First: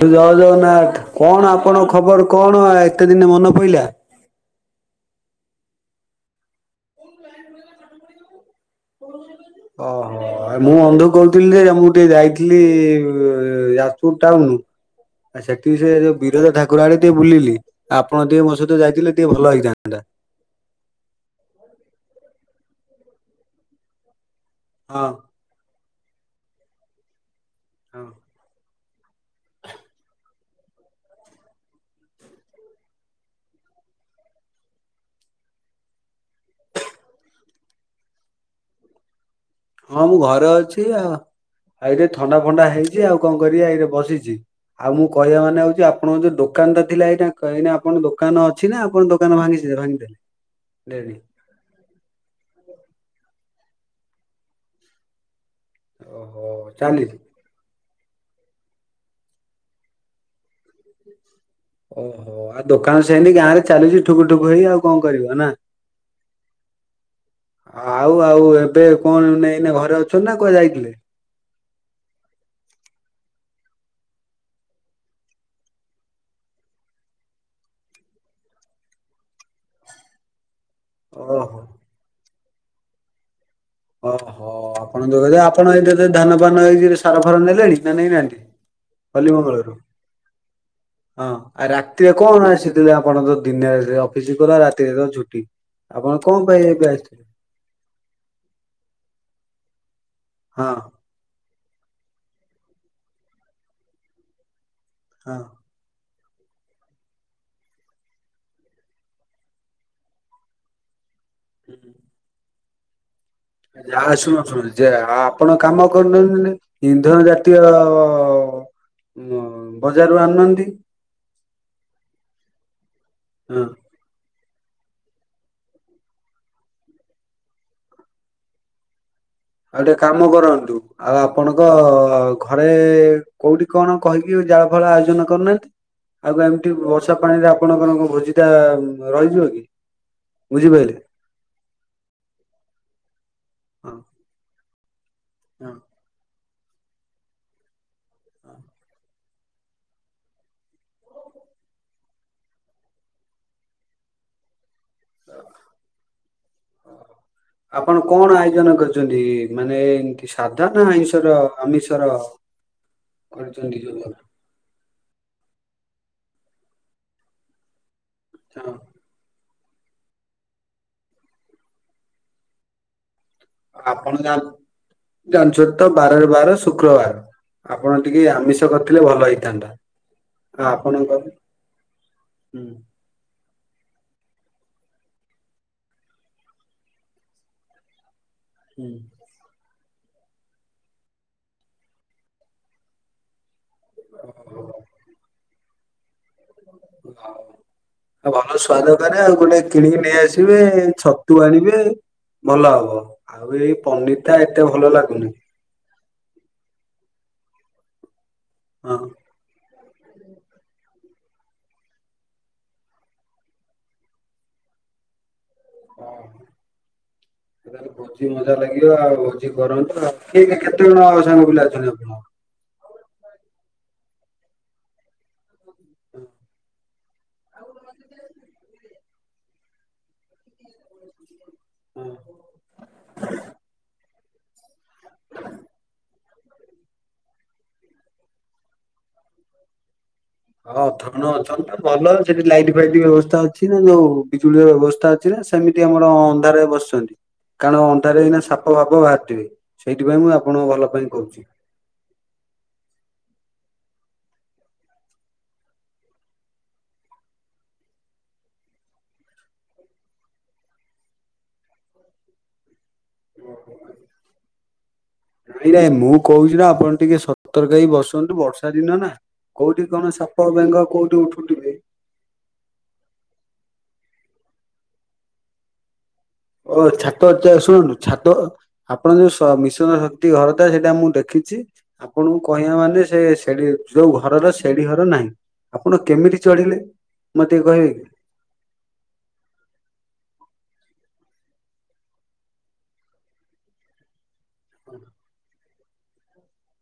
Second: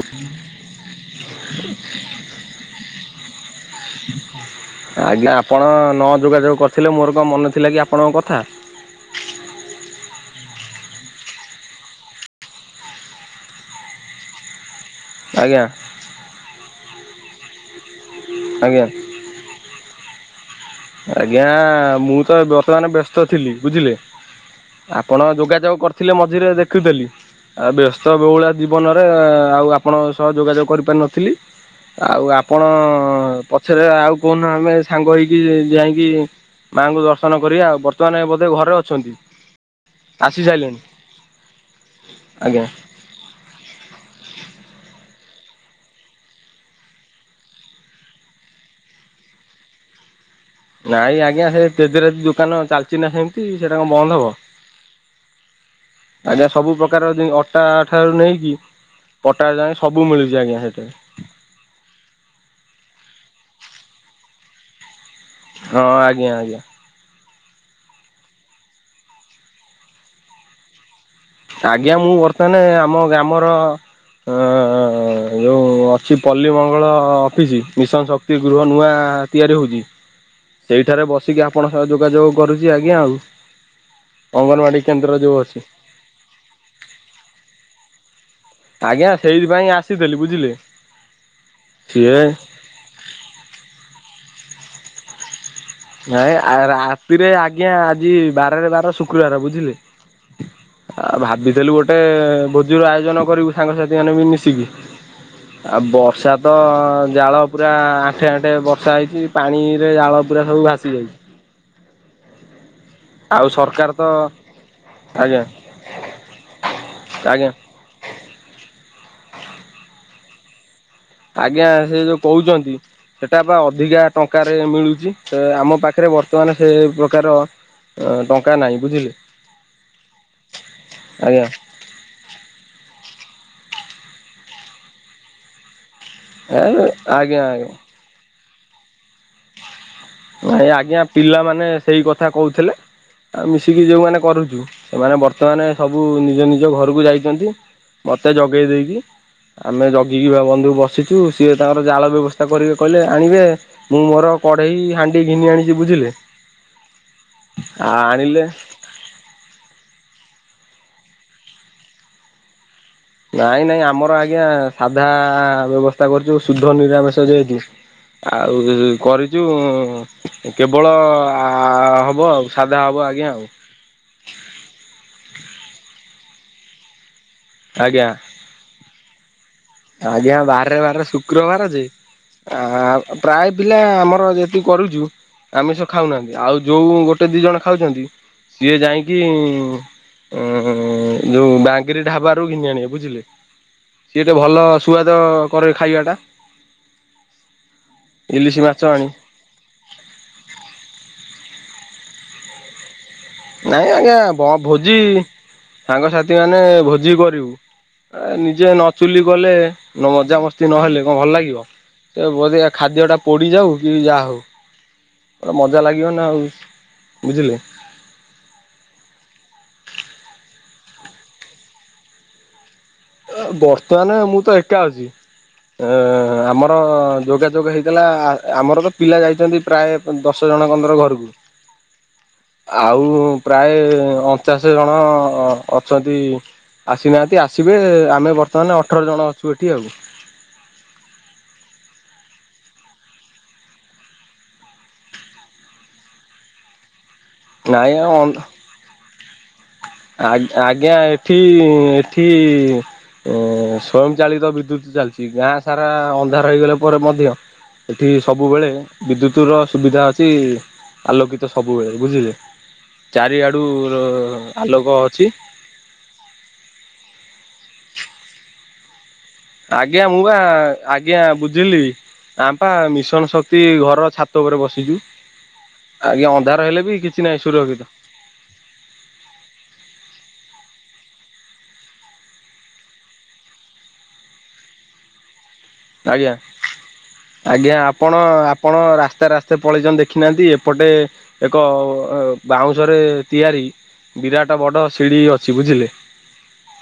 ଜୟ ଜଗନ୍ନାଥ କଣ ଆପଣଙ୍କ ଖବର କଣ ଏତେ ଦିନେ ମନେ ପଡ଼ିଲା? ଆଜ୍ଞା ଆପଣ ନଯୋଗାଯୋଗ କରିଥିଲେ ମୋର କଣ ମନେ ଥିଲାକି ଆପଣଙ୍କ କଥା? [unintelligible] ଓହୋ ମୁଁ ଅନ୍ଧ କହୁଥିଲି ଯେ ମୁଁ ଟିକେ ଯାଇଥିଲି ଯାଜପୁର ଟାଉନ। ଆ ଆଜ୍ଞା ସେଠି ସେ ଯଉ ବିରଜ ଠାକୁର ଆଡେ ଟିକେ ବୁଲିଲି ଆପଣ ଟିକେ ମୋ ସହିତ ଆଜ୍ଞା ଯାଇଥିଲେ ଟିକେ ଭଲ ହେଇଥାନ୍ତା। ଆଜ୍ଞା ମୁଁ ତ ବର୍ତମାନ ବ୍ୟସ୍ତ ଥିଲି ବୁଝିଲେ ହଁ ଆପଣ ଯୋଗାଯୋଗ କରି ଥିଲେ ମଝିରେ ଦେଖୁଥିଲି ଆଉ ହଁ ବ୍ୟସ୍ତ ବଉଳିଆ ଯ ଜୀବନରେ ଆଉ ଆପଣଙ୍କ ସହ ଯୋଗାଯୋଗ କରିପାରିନଥିଲି। ଆଉ ଆପଣ ପଛରେ ଆଉ କହୁନୁ ଆମେ ସାଙ୍ଗ ହେଇକି ଯାଇକି ମାଙ୍କୁ ଦର୍ଶନ କରିବା ଆଉ ବର୍ତ୍ତମାନ ବୋଧେ ଘରେ ଅଛନ୍ତି? ହଁ ମୁଁ ଆସି ଘରେ ସାରିଲେଣି ଅଛି ଆଉ ଆଇରେ ଥଣ୍ଡା ଆଜ୍ଞା ଫଣ୍ଡା ହେଇଛି ଆଉ କଣ କରି ଏଇରେ ବସିଛି। ଆଉ ମୁଁ କହିବା ମାନେ ହଉଛି ଆପଣଙ୍କ ଯୋଉ ଦୋକାନଟା ଥିଲା ଏଇଟା କ କହିି ଆପଣଙ୍କ ଦୋକାନ ଅଛି ନା ଆପଣ ଦୋକାନ ଭାଙ୍ଗି ଭାଙ୍ଗିଦେବେ। ନାଇଁ ଆଜ୍ଞା ସେ ତେରେ ଦୋକାନ ଚାଲିଛି ନା ସେମତି ସେଇଟା କଣ ବନ୍ଦ ହବ। ଓହୋ ଆଜ୍ଞା ସବୁ ପ୍ରକାର ଚାଲିଛି ଠାରୁ ନେଇକି ପଟା ଯାଏ ସବୁ ମିଳୁଛି ଆଜ୍ଞା ସେଠାରେ। ଓହୋ ଆଉ ଦୋକାନ ସେନି ଗାଁ ରେ ଚାଲିୁଛି ଠୁକୁଠୁକୁ ହେଇ ଆଉ କଣ କରିବ ନା? ହଁ ଆଜ୍ଞା ଆଜ୍ଞା ଆଉ ଆଉ ଏବେ କଣ ନେଇନ ଘରେ ଅଛନ୍ତି ନା କୁଆ ଯାଇଥିଲେ? ଆଜ୍ଞା ମୁଁ ବର୍ତ୍ତମାନ ଆମ ଗ୍ରାମର ହ ଯୋଉ ଅଛି ପଲ୍ଲୀ ମଙ୍ଗଳ ଅଫିସ ମିଶନ ଶକ୍ତି। ଗୃହ ନୂଆ ତିଆରି ହଉଛି। [inaudible] ସେଇଠାରେ ଓହୋ ବସିକି ଆପଣଙ୍କ ସହ ଯୋଗାଯୋଗ କରୁଛି ଆଜ୍ଞା ଆଉ। ଓହୋ ଅଙ୍ଗନବାଡି ଆପଣ କେନ୍ଦ୍ର ଦଖ ଯୋଉ ଅଛି। ଆପଣ ଏ ଧାନ ପାନ ଏଇ ସାର ଫାର ନେଲେଣି ନା ନେଇଁନାହାନ୍ତି? ଆଜ୍ଞା ହଲିମଙ୍ଗଳରୁ ସେଇଥିପାଇଁ ଆସିଥିଲି ବୁଝିଲେ ହଁ ଆ ରାତିରେ ସିଏ କଣ ଆସି ଆପଣ ତ ଦିନରେ ଅଫିସ କର ରାତିରେ ତ ଛୁଟି। ଆପଣ ନାଇ କଣ ପାଇଁ ଏବେ ଆସିଥିଲେ? ରାତିରେ ଆଜ୍ଞା ଆଜି ବାରରେ ବାର ଶୁକ୍ରବାର ବୁଝିଲେ। ହଁ। ଆଉ ଭାବିଥିଲୁ ଗୋଟେ ଭୋଜି ର ଆୟୋଜନ କରିବୁ ସାଙ୍ଗସାଥି ମାନେ ବି ମିଶିକି। ହଁ। ଆଉ ବର୍ଷା ତ ଜାଳ ପୁରା ଆଣ୍ଠେ ଆଣ୍ଠେ ବର୍ଷା ହେଇଛି ପାଣି ରେ ଜାଳ ପୁରା ସବୁ ଭାସିଯାଇଛି। ଆଉ ସରକାର ଆ ତ ଶୁଣ ଶୁଣୁ ଯେ ଆଜ୍ଞା ଆପଣ କାମ କରୁନାହାନ୍ତି‌। ଇନ୍ଧନ ଆଜ୍ଞା ଜାତୀୟ ବଜାରରୁ ଆଣୁନାହାନ୍ତି? ଆଜ୍ଞା ସେ ଯୋଉ କହୁଛନ୍ତି ସେଟା ବା ହଁ ଅଧିକାର ଟଙ୍କାରେ ମିଳୁଛି ତ ଆମ ପାଖରେ ବର୍ତ୍ତମାନ ସେ ପ୍ରକାର ଅ ଟଙ୍କା ନାଇଁ ବୁଝିଲେ। ଆଉ ଟିକେ କାମ କରନ୍ତୁ ଆଉ ଆଜ୍ଞା ଆପଣଙ୍କ ଘରେ କୋଉଠି କଣ କହିକି ଜାଳ ଫାଳ ଆୟୋଜନ କରୁନାହାନ୍ତି। ଆଗ ଏ ଏମିତି ବର୍ଷା ଆଜ୍ଞା ପାଣିରେ ଆଜ୍ଞା। ଆପଣଙ୍କାନଙ୍କ ଭୋଜି ଟା ରହିଯିବ କି? ନାଇ ବୁଝିପାରିଲେ। ଆଜ୍ଞା ପିଲାମାନେ ସେଇ କଥା କହୁଥିଲେ ଆଉ ମିଶିକି ହଁ ଯୋଉମାନେ କରୁଛୁ ସେମାନେ ବର୍ତ୍ତମାନ ହଁ ସବୁ ନିଜ ନିଜ ଘରକୁ ଯାଇଛନ୍ତି ମତେ ହଁ। ଜଗେଇ ଦେଇକି। ଆମେ ଜଗିକି ବା ବନ୍ଧୁ ବସିଛୁ ସିଏ ତାଙ୍କର ଜାଳ ବ୍ୟବସ୍ଥା କରିକି କହିଲେ ଆଣିବେ। ମୁଁ ମୋର କଢେଇ, ହାଣ୍ଡି ଘିନି ଆଣିଛି ବୁଝିଲେ ଆ ଆଣିଲେ କରୁଛନ୍ତି। ମାନେ ଏମତି ସାଧା ନା ଆଇିଷର ଆମିଷର ନାଇଁ କରିଛନ୍ତି ନାଇଁ ଯୋଉ ହଁ ଆମର ଆଜ୍ଞା ସାଧା ବ୍ୟବସ୍ଥା କରୁଛୁ ଶୁଦ୍ଧ ନିରାମିଷ ଯେହତୁ। ଆଉ କରିଚୁ କେବଳ ହବ ଆଉ ସାଧା ହବ ଆଜ୍ଞା ଆଉ। ଆପଣ ଜାଣି ଜାଣିଛନ୍ତି ତ ବାରରେ ବାର ଶୁକ୍ରବାର ଆପଣ ଆଜ୍ଞା ଟିକେ ଆମିଷ ତ କରିଥିଲେ ଭଲ ହେଇଥାନ୍ତା। ଆଜ୍ଞା ଆଉ ବାରରେ ବାରରେ ଆପଣଙ୍କର ଶୁକ୍ରବାର ଯେ ହୁଁ ଆ ଅ, ପ୍ରାୟ ପିଲା ଆମର ଯେତିକି କରୁଚୁ ଆମିଷ ଖାଉନାହାନ୍ତି, ଆଉ ଯୋଉ ଗୋଟେ ଦି ଜଣ ଖାଉଛନ୍ତି ସିଏ ଯାଇକି ଅ, ଯୋଉ ବାଙ୍ଗିରି ଢାବାରୁ ଘିନି ଆଣିବେ ବୁଝିଲେ? ସେ ଭଲ ସୁଆଦ କରେ ଖାଇବା ଟା। ଆଉ ଭଲ ଇଲିଶି ମାଛ ସୁଆଦ ଆଣି କରେ ଆଉ ଗୋଟେ କିଣିକି ନେଇଆସିବେ ଛତୁ ଆଣିବେ ଭଲ ହବ। ଆଉ ଏଇ ନାଇଁ ଆଜ୍ଞା ପନିର୍ ଟା ଭ ଏତେ ଭଲ ଭୋଜି ଲାଗୁନି। ସାଙ୍ଗସାଥି ମାନେ ଭୋଜି କରିବୁ, ଅ, ନିଜେ ନ ହଁ ଚୁଲି ଗଲେ ନ ମଜାମସ୍ତି ନହେଲେ କଣ ଭଲ ଲାଗିବ? ସେ ବୋଧ ଏ ଖାଦ୍ୟ ଟା ପୋଡ଼ିଯାଉ କି ଯାହା ହଉ। ଓ ମଜା ଲାଗିବ ହଁ ନା ଆଉ ବୁଝିଲେ। ତି ମଜା ଲାଗିବ, ଆଉ ଭୋଜି କରନ୍ତୁ, ଆଉ କିଏ ଯେ କେତେ ଜଣ ଆମ ସାଙ୍ଗ ପିଲା ଅଛନ୍ତି ଆପଣ? ବର୍ତ୍ତମାନ ମୁଁ ତ ଏକା ଅଛି। ଅ, ଆମର ଯୋଗାଯୋଗ ହେଇଥିଲା ଆ, ଆମର ତ ପିଲା ଯାଇଛନ୍ତି ପ୍ରାୟ ଦଶ ଜଣଙ୍କତୁର ଘରକୁ। ଆଉ ପ୍ରାୟ ଅ ପଚାଶ ଜଣ ଅଛନ୍ତି ଆସିନାହାନ୍ତି ଆସି ଥିବେ ଆମେ ବର୍ତ୍ତମାନ ଅଠର ଜଣ ଅଛୁ ଏଠି ଆଉ। ଅଧ ଖଣ୍ଡେ ଅଛନ୍ତି ତ ଭଲ, ସେଠି ଲାଇଟ୍ ଫାଇଟ୍ ବ୍ୟବସ୍ଥା ଅଛି ନା? ଯୋଉ ବିଜୁଳିର ବ୍ୟବସ୍ଥା ଅ ଛି ନା ସେମିତି ଆମର ଅନ୍ଧାରରେ ବସିଛନ୍ତି, କାରଣ ନାଇଁ ଅନ୍ଧାର ଏଇନା ସାପ ଫାପ ବାହାରିଥିବେ। ସେଇଥିପାଇଁ ମୁଁ ଆଇ, ଆପଣଙ୍କ ଭଲ ଆଜ୍ଞା ପାଇଁ କହୁଛି। ଏଠି ଏଠି ଅ, ସ୍ଵୟଂ ଚାଳିତ ବିଦ୍ୟୁତ ଚାଲିଛି, ଗାଁ ସାରା ଅନ୍ଧାର ହୋଇଗଲେ ପରେ ମଧ୍ୟ ସେଠି ସବୁବେଳେ ବିଦ୍ୟୁତ ର ସୁବିଧା ଅଛି। ଆଲୋକିତ ସବୁବେଳେ, ବୁଝିଲେ ଚାରିଆଡୁ ର -ହ-ଆଲୋକ ଅଛି। ନାଇଁ ନାଇ ମୁଁ କହୁଛି ନା ଆପଣ ଟିକେ ସତର୍କ ହେଇ ବସନ୍ତୁ ବର୍ଷା ଦିନ ନା। କୋଉଠି କଣ ଆଜ୍ଞା ମୁଁ ସାପ ବା ବେଙ୍ଗ କୋଉଠି ଆଜ୍ଞା ଉଠୁଥିବେ ବୁଝିଲି। ଆମ ପା ମିଶନ ଶକ୍ତି ଘରର ଛାତ ଉପରେ ବସିଛୁ। ଆଜ୍ଞା ଅନ୍ ଦାର ଓ ହେଲେ ବି ଛାତ କିଛି ନାହିଁ ଚା ସୁରକ୍ଷିତ। ଶୁଣନ୍ତୁ ଛାତ, ଆପଣ ଯୋଉ ସ-ମିଶନ ଶକ୍ତି ଘର ଟା ସେଟା ମୁଁ ଦେଖିଛି। ଆପଣଙ୍କୁ କହିବା ମାନେ ସେ ସେଡି ଯୋଉ ଘରର ସେଡି ଘର ନାହିଁ। ଆପଣ ଆଜ୍ଞା କେମିତି ଚଢିଲେ ମୋତେ ଆଜ୍ଞା କହିବେ କି? ଆପଣ ଆପଣ ରାସ୍ତା ରାସ୍ତା ପଳେଇଚନ୍ ଦେଖିନାହାନ୍ତି ଏପଟେ ଏକ ଏ ବାଉଁଶରେ ତିଆରି ବିରାଟ ବଡ ସିଡି ଅଛି ବୁଝିଲେ।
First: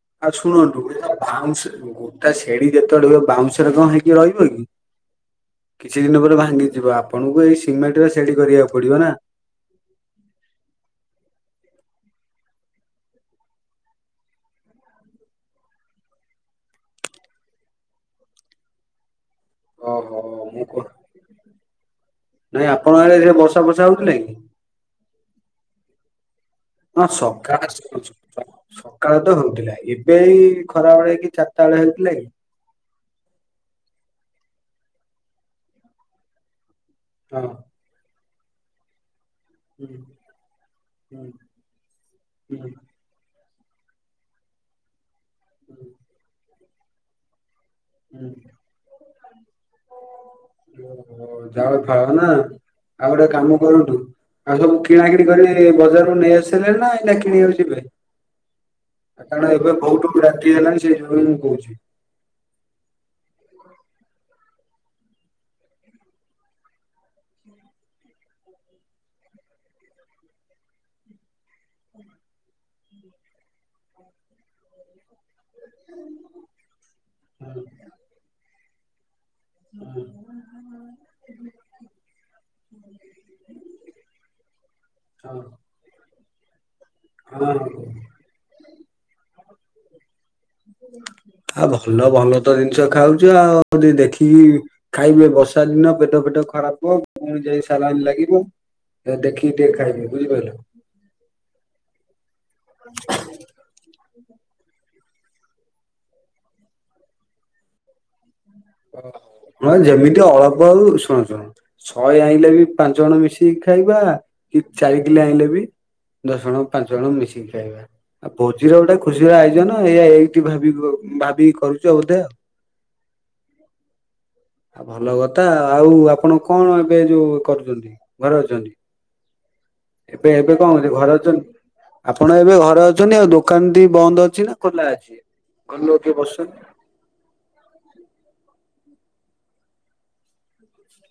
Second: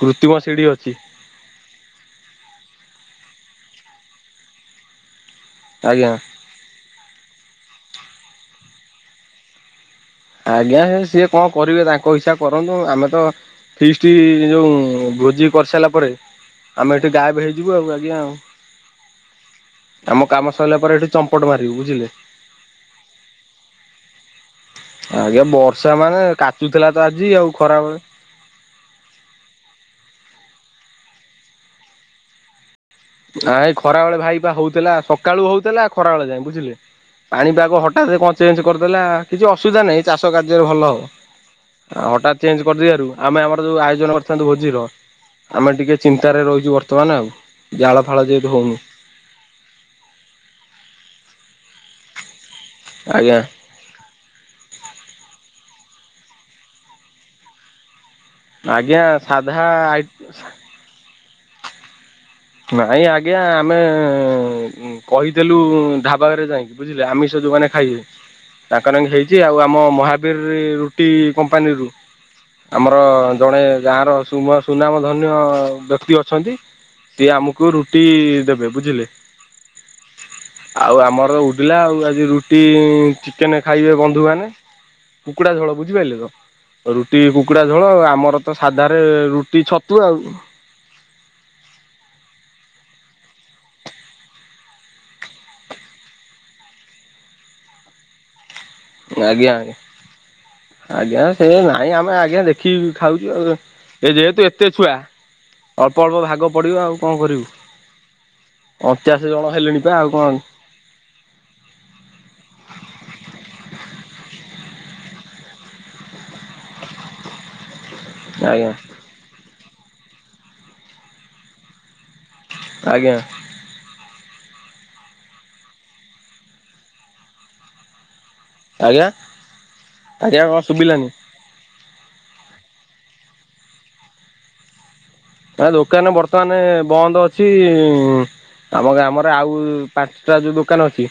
କୃତ୍ରିମ ଆଉ ସିଢି ଶୁଣନ୍ତୁ ଅଛି ବାଉଁଶ ଗୋଟା ସେଡି ଯେତେବେଳେ ବାଉଁଶ ରେ କଣ ହେଇକି ରହିବ କି? କିଛି ଆଜ୍ଞା ଦିନ ପରେ ଭାଙ୍ଗିଯିବ, ଆପଣଙ୍କୁ ଏଇ ସିମେଣ୍ଟରେ ସେଡି କରିବାକୁ ପଡିବ ନା। ଆଜ୍ଞା ସିଏ କଣ କରିବେ ତାଙ୍କ ହିସା କରନ୍ତୁ, ଆମେ ତ ଫିଷ୍ଟି ଯୋଉ ଭୋଜି କରିସାଇଲା ପରେ ଆମେ ଏଠି ଗାପ ହେଇଯିବୁ ଆଉ ଆଜ୍ଞା ଆଉ। ଓହୋ ଆମ କାମ ସଇଲା ପରେ ଏଠି ଚମ୍ପଟ ମାରିବି ବୁଝିଲେ। ନା ଆପଣଙ୍କ ଆଳେ ଏଇଖିଣା ବର୍ଷ ଫର୍ଷା ହଉଥିଲା କି? ଆଜ୍ଞା ବର୍ଷା ମାନେ, କାଚୁଥିଲା ହଁ ତ ଆଜି ଆଉ ସକାଳେ ଖରାବେଳେ ସକାଳେ ତ ହଉଥିଲା, ଏବେ ଖରା ବେଳେ କି ଚାରିଟା ବେଳେ ହଉଥିଲା କି? ଆ ଏ ଖରା ବେଳେ ଭାଇ ବା ହଉଥିଲା, ସକାଳୁ ହଉଥିଲା ଖରା ବେଳେ ଯାଏ ବୁଝିଲେ। ହଁ ପାଣିପାଗ ହଠାତ୍ କଣ ଚେଞ୍ଜ କରିଦେଲା। କିଛି ଅସୁବିଧା ହୁଁ ନାହିଁ, ଚାଷ କାର୍ଯ୍ୟରେ ଭଲ ହବ। ହୁଁ ଆ ହଠାତ୍ ଚେଞ୍ଜ ହୁଁ କରିଦେଲାରୁ ଆମେ ଆମର ଯେଉଁ ଆୟୋଜନ କରିଥାନ୍ତୁ ଭୋଜିର, ଆମେ ହୁଁ ଟିକିେ ଚିନ୍ତାରେ ରହୁଛୁ ବର୍ତ୍ତମାନ ଆଉ। ଜାଳ ଫାଳ ଯେହେତୁ ହେଉନି। ଓହୋ ଜାଳ ଫଳ ନା ଆଉ ଗୋଟେ ଆଜ୍ଞା କାମ କରନ୍ତୁ ଆଉ ସବୁ କିଣା କିିଣି କରି, ବଜାରରୁୁ ନେଇ ଆସିଲେ ନା ଏଇ କିଣିବାକୁ ଯିବେ? ଆଜ୍ଞା କାରଣ ସାଧା ଏବେ ଆଇ ବୋଉତୁ ରାତି ହେଲାଣି, ସେଇ ଯୋଗୁ, ମୁଁ କହୁଛି ନାଇଁ ଆଜ୍ଞା ଆମେ କହିଥିଲୁ ଢାବାଘରେ ଯାଇକି, ବୁଝିଲେ ଆମିଷ ଯୋଉମାନେ ଖାଇବେ ତାଙ୍କ ନାଗି ହେଇଛି ଆଉ ଆମ ମହାବୀର ରୁଟି କପାନୀରୁ, ଆମର ଜଣେ ଗାର ସୁନାମ ଧରି ନିଅ, ବ୍ୟକ୍ତି ଅଛନ୍ତି ସିଏ ହଁ ଆମକୁ ରୁଟି ଦେବେ, ବୁଝିଲେ ହଁ ଆଉ ଆମର ପିଲା ଆଉ ଆଜି ରୁଟି ଚିକେନ ଖାଇବେ ବନ୍ଧୁମାନେ ହଁ। କୁକୁଡ଼ା ଝଳ ବୁଝିପାରିଲେ ତ? ରୁଟି ହଁ, କୁକୁଡ଼ା ଝୋଳ, ହଁ। ଆ ଆମର ତ ସାଧାରେ ରୁଟି ଛତୁ ଆଉ। ଆ ଭଲ ଭଲ ତ ଜିନିଷ ଖାଉଛୁ ଆଉ, ଯି ଦେଖିକି ଖାଇବେ ବର୍ଷା ଦିନ ପେଟ ଫେଟ ଖରାପ, ପୁଣି ଯାଇକି ସାଲାଇନ ଲାଗିବ। ଦେଖିକି ଆଜ୍ଞା ଟିକେ ଆଜ୍ଞା ଖାଇବବେ ବୁଝିଲେ। ଆଜ୍ଞା ସେ ନାଇଁ ଆମେ ଆଜ୍ଞା, ଦେଖିକି ଖାଉଛୁ ଆଉ। ଏ ଯେହେତୁ ଏତେ ଛୁଆ, ଅଳ୍ପ ଅଳ୍ପ ଭାଗ ପଡିବ ଆଉ କଣ କରିବୁ? ଅଣଚାଅଶୀ ଜଣ ହେଲେଣି ପା ଆଉ କଣ ବହୁ ଶୁଣ ଶୁଣ ଶହେ ଆଣିଲେ ବି ପାଞ୍ଚ ଜଣ ମିଶିକି ଖାଇବା, କି ଚାରି କିଲେ ଆଣିଲ ବି ଦଶ ଜଣ ପାଞ୍ଚ ଜଣ ମିଶିକି ଖାଇବା ଆଉ ଆଜ୍ଞା ଭୋଜିର ଗୋଟେ ଖୁସିର ଆୟୋଜନ, ଏଇ ଏଇଠି ଭାବ ଭାବିକି କରୁଛୁ ବୋଧେ ଆଉ। ଆଜ୍ଞା। ହ ଆ ଭଲ କଥା ଆଉ ଆପଣ କଣ ଏବେ ଯୋଉ କରୁଛନ୍ତି, ଘରେ ଅଛନ୍ତି? ଆଜ୍ଞା। ଏବେ ଆଜ୍ଞା ଏବେ କଣ କରଛି ଶୁଭିଲାନି। ଘରେ ଅଛନ୍ତି? ଆପଣ ଏବେ ଘରେ ଅଛନ୍ତି, ଆଉ ଦୋକାନଟି ବନ୍ଦ ଅଛି ନା ଖୋଲା ଅଛି? ଏ ଘର ଲୋକ ଦୋକାନ କିଏ ବର୍ତ୍ତମାନ ବସୁଛନ୍ତି ବନ୍ଦ ଅଛି ଅଛି ଗାଁ ଆମର ଆଉ ପାଞ୍ଚଟା ଯୋଉ ଦୋକାନ ଅଛି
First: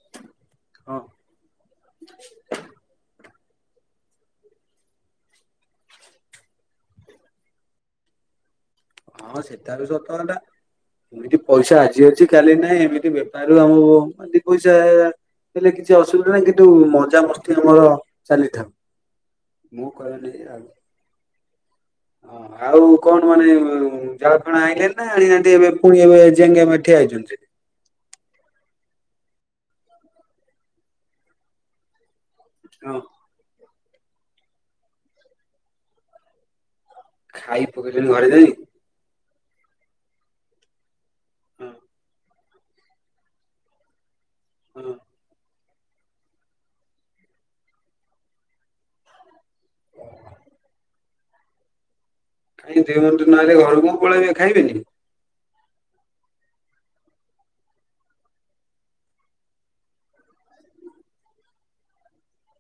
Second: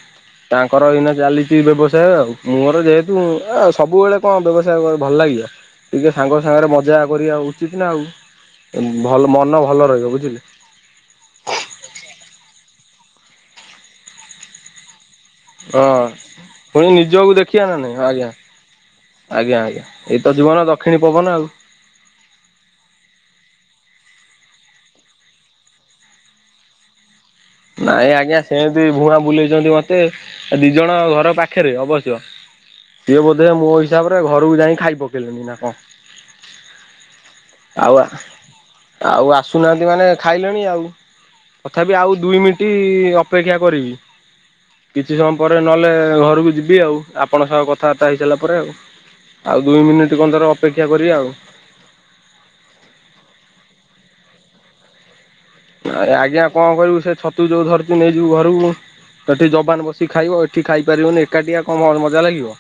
ତାଙ୍କର ହଁ ଏଇନା ଚାଲିଛି ବ୍ୟବସାୟ ଆଉ, ମୋର ଯେହେତୁ ଆଉ ସବୁବେଳେ କଣ ବ୍ୟବସାୟ ଭଲ ଲାଗିବ? ଟିକେ ସାଙ୍ଗ ସାଙ୍ଗରେ ମଜା କରିବା ଉଚିତ୍ ନା ଆଉ। ଭଲ ହଁ ମନ ସେଟା ବି ଭଲ ସତ ରହିବ କଥା। ବୁଝିଲେ। ଏମିତି ପଇସା ଆଜି ଅଛି କାଲି ନାହିଁ ଏମିତି ବେପାରରୁ ଆଉ ଦି ପଇସା। ହେଲେ କିଛି ହଁ ଅସୁବିଧା ନାହିଁ, କିନ୍ତୁ ପୁଣି ମଜା ନିଜକୁ ମସ୍ତି ଦେଖିବା ନା ଆମର ନାଇଁ ଆଜ୍ଞା ଚାଲିଥାଉ। ଆଜ୍ଞା ଆଜ୍ଞା ମୁଁ କହିଲି ଏଇତ ଆଉ। ଯିବନ ଦକ୍ଷିଣୀ ପବନ ଆଉ। ହଁ ଆଉ କଣ ମାନେ? ଜାଳଣ ଆଇିଲେ ନା ଆଣିନାହାନ୍ତି ଏବେ ପୁଣି ଏବେ ଯିେ ଆମେଠିଆ ହେଇଛନ୍ତି। ନାଇଁ ଆଜ୍ଞା ସେମିତି ଭୁଣା ବୁଲେଇଛନ୍ତି ମତେ ଆ ଦି ଜଣ ଘର ପାଖରେ ଅବଶ୍ୟ। [unintelligible] ସିଏ ବୋଧେ ମୋ ହିସାବରେ ଘରକୁ ଯାଇ ଖାଇ ପକେଇଲେନି ନା କଣ? ଖାଇ ଆଉ ପକେଇଲେଣି ଘରେ ଯାଇ ହଁ ଆଉ ଆସୁନାହାନ୍ତି ମାନେ ଖାଇଲେଣି ଆଉ। ତଥାପି ଆଉ ଦୁଇ ମିନିଟ ଅପେକ୍ଷା କରିବି। ହଁ କିଛି ସମୟ ପରେ ନହେଲେ ଘରକୁ ଯିବି ଆଉ ଆପଣଙ୍କ ସହ କଥାବାର୍ତ୍ତା ହେଇସାରିଲା ପରେ ଆଉ। ଆଉ ଦୁଇ ମିନିଟ୍ କନ୍ଦର ଅପେକ୍ଷା କରିବା ଆଉ। କାଇଁ ଦିଇ ଘଣ୍ଟ ନହଲେ ଘର କ ପଳେଇବି ଖାଇବବେନି? ନ ଆଜ୍ଞା କଣ କରିବୁ ସେ ଛତୁ ଯୋଉ ଧରିଚୁ ନେଇଯିବୁ ଘରକୁ। ତ ଏଠି ଯବାନ ବସି ଖାଇବ ଏଠି ଖାଇପାରିବନି ଏକାଠିଆ କଣ ମଜା ଲାଗିବ।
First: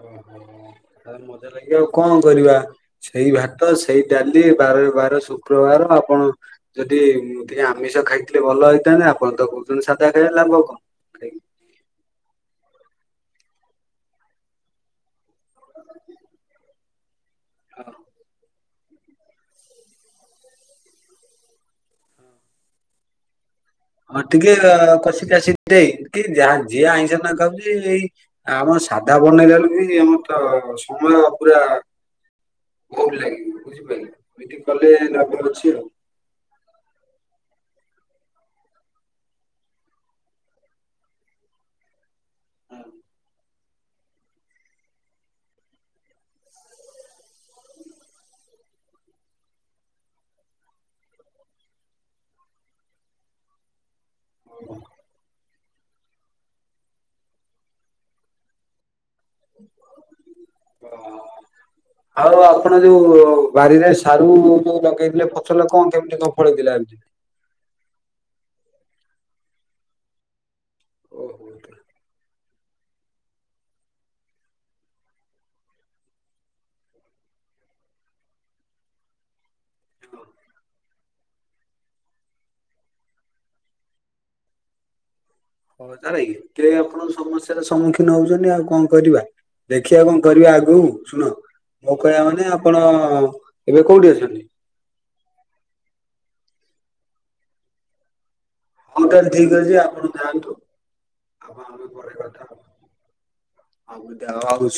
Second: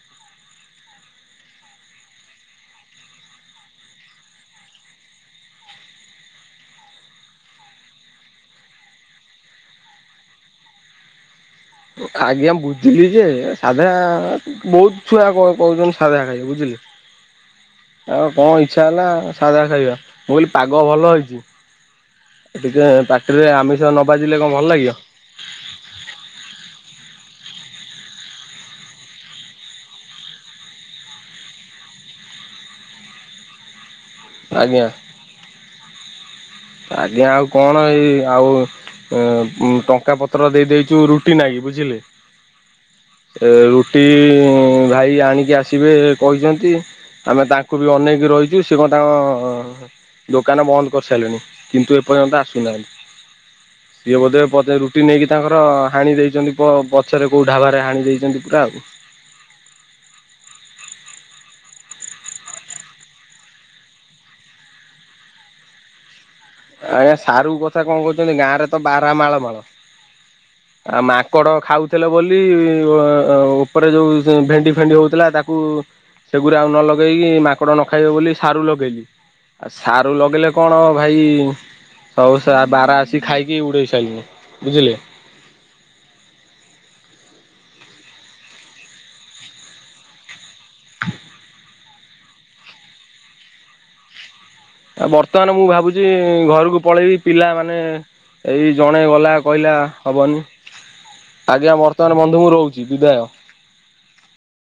ଓହୋ ମଜା ଲାଗିବ ଆଉ କଣ କରିବା? ସେଇ ଭାତ ସେଇ ଡାଲି ବାର ବାର ଶୁକ୍ରବାର ଆପଣ ଯଦି ମୁଁ ଟିକେ ଆମିଷ ଖାଇଥିଲଥିଲେ ଭଲ ହେଇଥାନ୍ତେ ଆପଣ ତ କହୁଛନ୍ତି ସାଧା ଖାଇବା ଲାଭ କଣ? ଖାଇକି ଆଜ୍ଞା ବୁଝିଲି ଯେ ସାଧା ବହୁତ ଛୁଆ କହୁଛନ୍ତି ସାଧା ଖାଇବା ବୁଝିଲେ ଆଉ କଣ ହେଇ ଇଛା ହେଲା ସାଧା ଖାଇବା ମୁଁ କହିଲି ପାଗ ଭଲ ହେଇଛି ଟିକେ ଏବେ ଆମିଷ ନ ହଁ ବାଜିଲେ ଟିକେ କଣ ଭଲ ଲାଗିବ? [unintelligible] ଯାହା ଯିଏ ଆଇଁଷ ନା ଖାଉଛି ଏଇ ଆମ ସାଧା ବନେଇଲାଲୁ କି ଆମର ତ ସମୟ ପୁରା ଭହୁଲ ଲାଗିବ ବୁଝିପାରିଲେ ଏଇଠି ଆଜ୍ଞା। କଲେ ଲବର ଅଛି ଆଉ। ଆଜ୍ଞା ଆଉ କଣ ଏଇ ଆଉ ଟଙ୍କା ପତ୍ର ଦେଇ ଦେଇେଇଛୁ ରୁଟି ନାଇ କି ବୁଝିଲେ? ରୁଟି ଭାଇ ଆଣିକି ଆସିବେ କହିଛନ୍ତି। ଆମେ ତାଙ୍କୁ ବି ଅନେେଇକି ରହିଛୁ ସେ କଣ ତାଙ୍କ ଦୋକାନ ବନ୍ଦ କରିସାରିଲେଣି। କିନ୍ତୁ ଏପର୍ଯ୍ୟନ୍ତ ଆସୁନାହାନ୍ତି ସିଏ ବୋଧେ ପଡେ ରୁଟି ନେଇକି ତାଙ୍କର ପ ହାଣି ଦେଇଛନ୍ତି ପଛରେ କୋଉ ଢାାବାରେ ହାଣି ଦେଇଛନ୍ତି ପୁରା ଆଉ। ହଁ ଆଉ ଆପଣ ଯୋଉ ବାରିରେ ସାରୁ ଯୋଉ ଲଗେଇଥିଲେ ପଚଲ କଣ କେମିତି କନ ଆଜ୍ଞା ସାରୁ କଥା କଣ କହୁଛନ୍ତି ଗାଁରେ ତ ବାରା ମାଳ ମାଳ। ଆଉ ମାଙ୍କଡ ଓହୋ ଖାଉଥିଲେ ବୋଲି ଉପରେ ଯୋଉ ଭେଣ୍ଡି ଫେଣ୍ଡି ହଉଥିଲା ତାକୁ ସେଗୁରୁ ଆଉ ନ ଲଗେଇକି ମାକଡ ନ ଖାଇବେ ବୋଲି ସାରୁ ଲଗେଇଲି ଆଉ ସାରୁ ଲଗେଇଲେ କଣ ହବ ଭାଇ ସଉସ ବାର ଆସିକି ଖାଇକି ଉଡ଼େଇ ସାରିଲଣି ବୁଝିଲେ? ହଉ ତାଲେ ଆପଣ ସମସ୍ୟାର ସମ୍ମୁଖୀନ ହଉଛନ୍ତି ଆଉ କଣ କରିବା ଦେଖିବା କଣ କରିବା ଆଉ? ହୁ ଶୁଣ ମୋ କହିବା ମାନେ ଆପଣ ଏବେ କୋଉଠି ଅଛନ୍ତି? ଆ ବର୍ତ୍ତମାନ ମୁଁ ଭାବୁଛି ଘରକୁ ପଳେଇବି ପିଲାମାନେ ଏଇ ଜଣେ ହଉ ତାହେଲେ ଗଲା ଠିକ ଅଛି କହିଲା ଆପଣ ହେବନି। ଯାଆନ୍ତୁ। ଆଉ ଆଜ୍ଞା ଆମେ ପରେ ବର୍ତ୍ତମାନ କଥା ବନ୍ଧୁ ମୁଁ ହବା ରହୁଛି ବିଦାୟ। [unintelligible]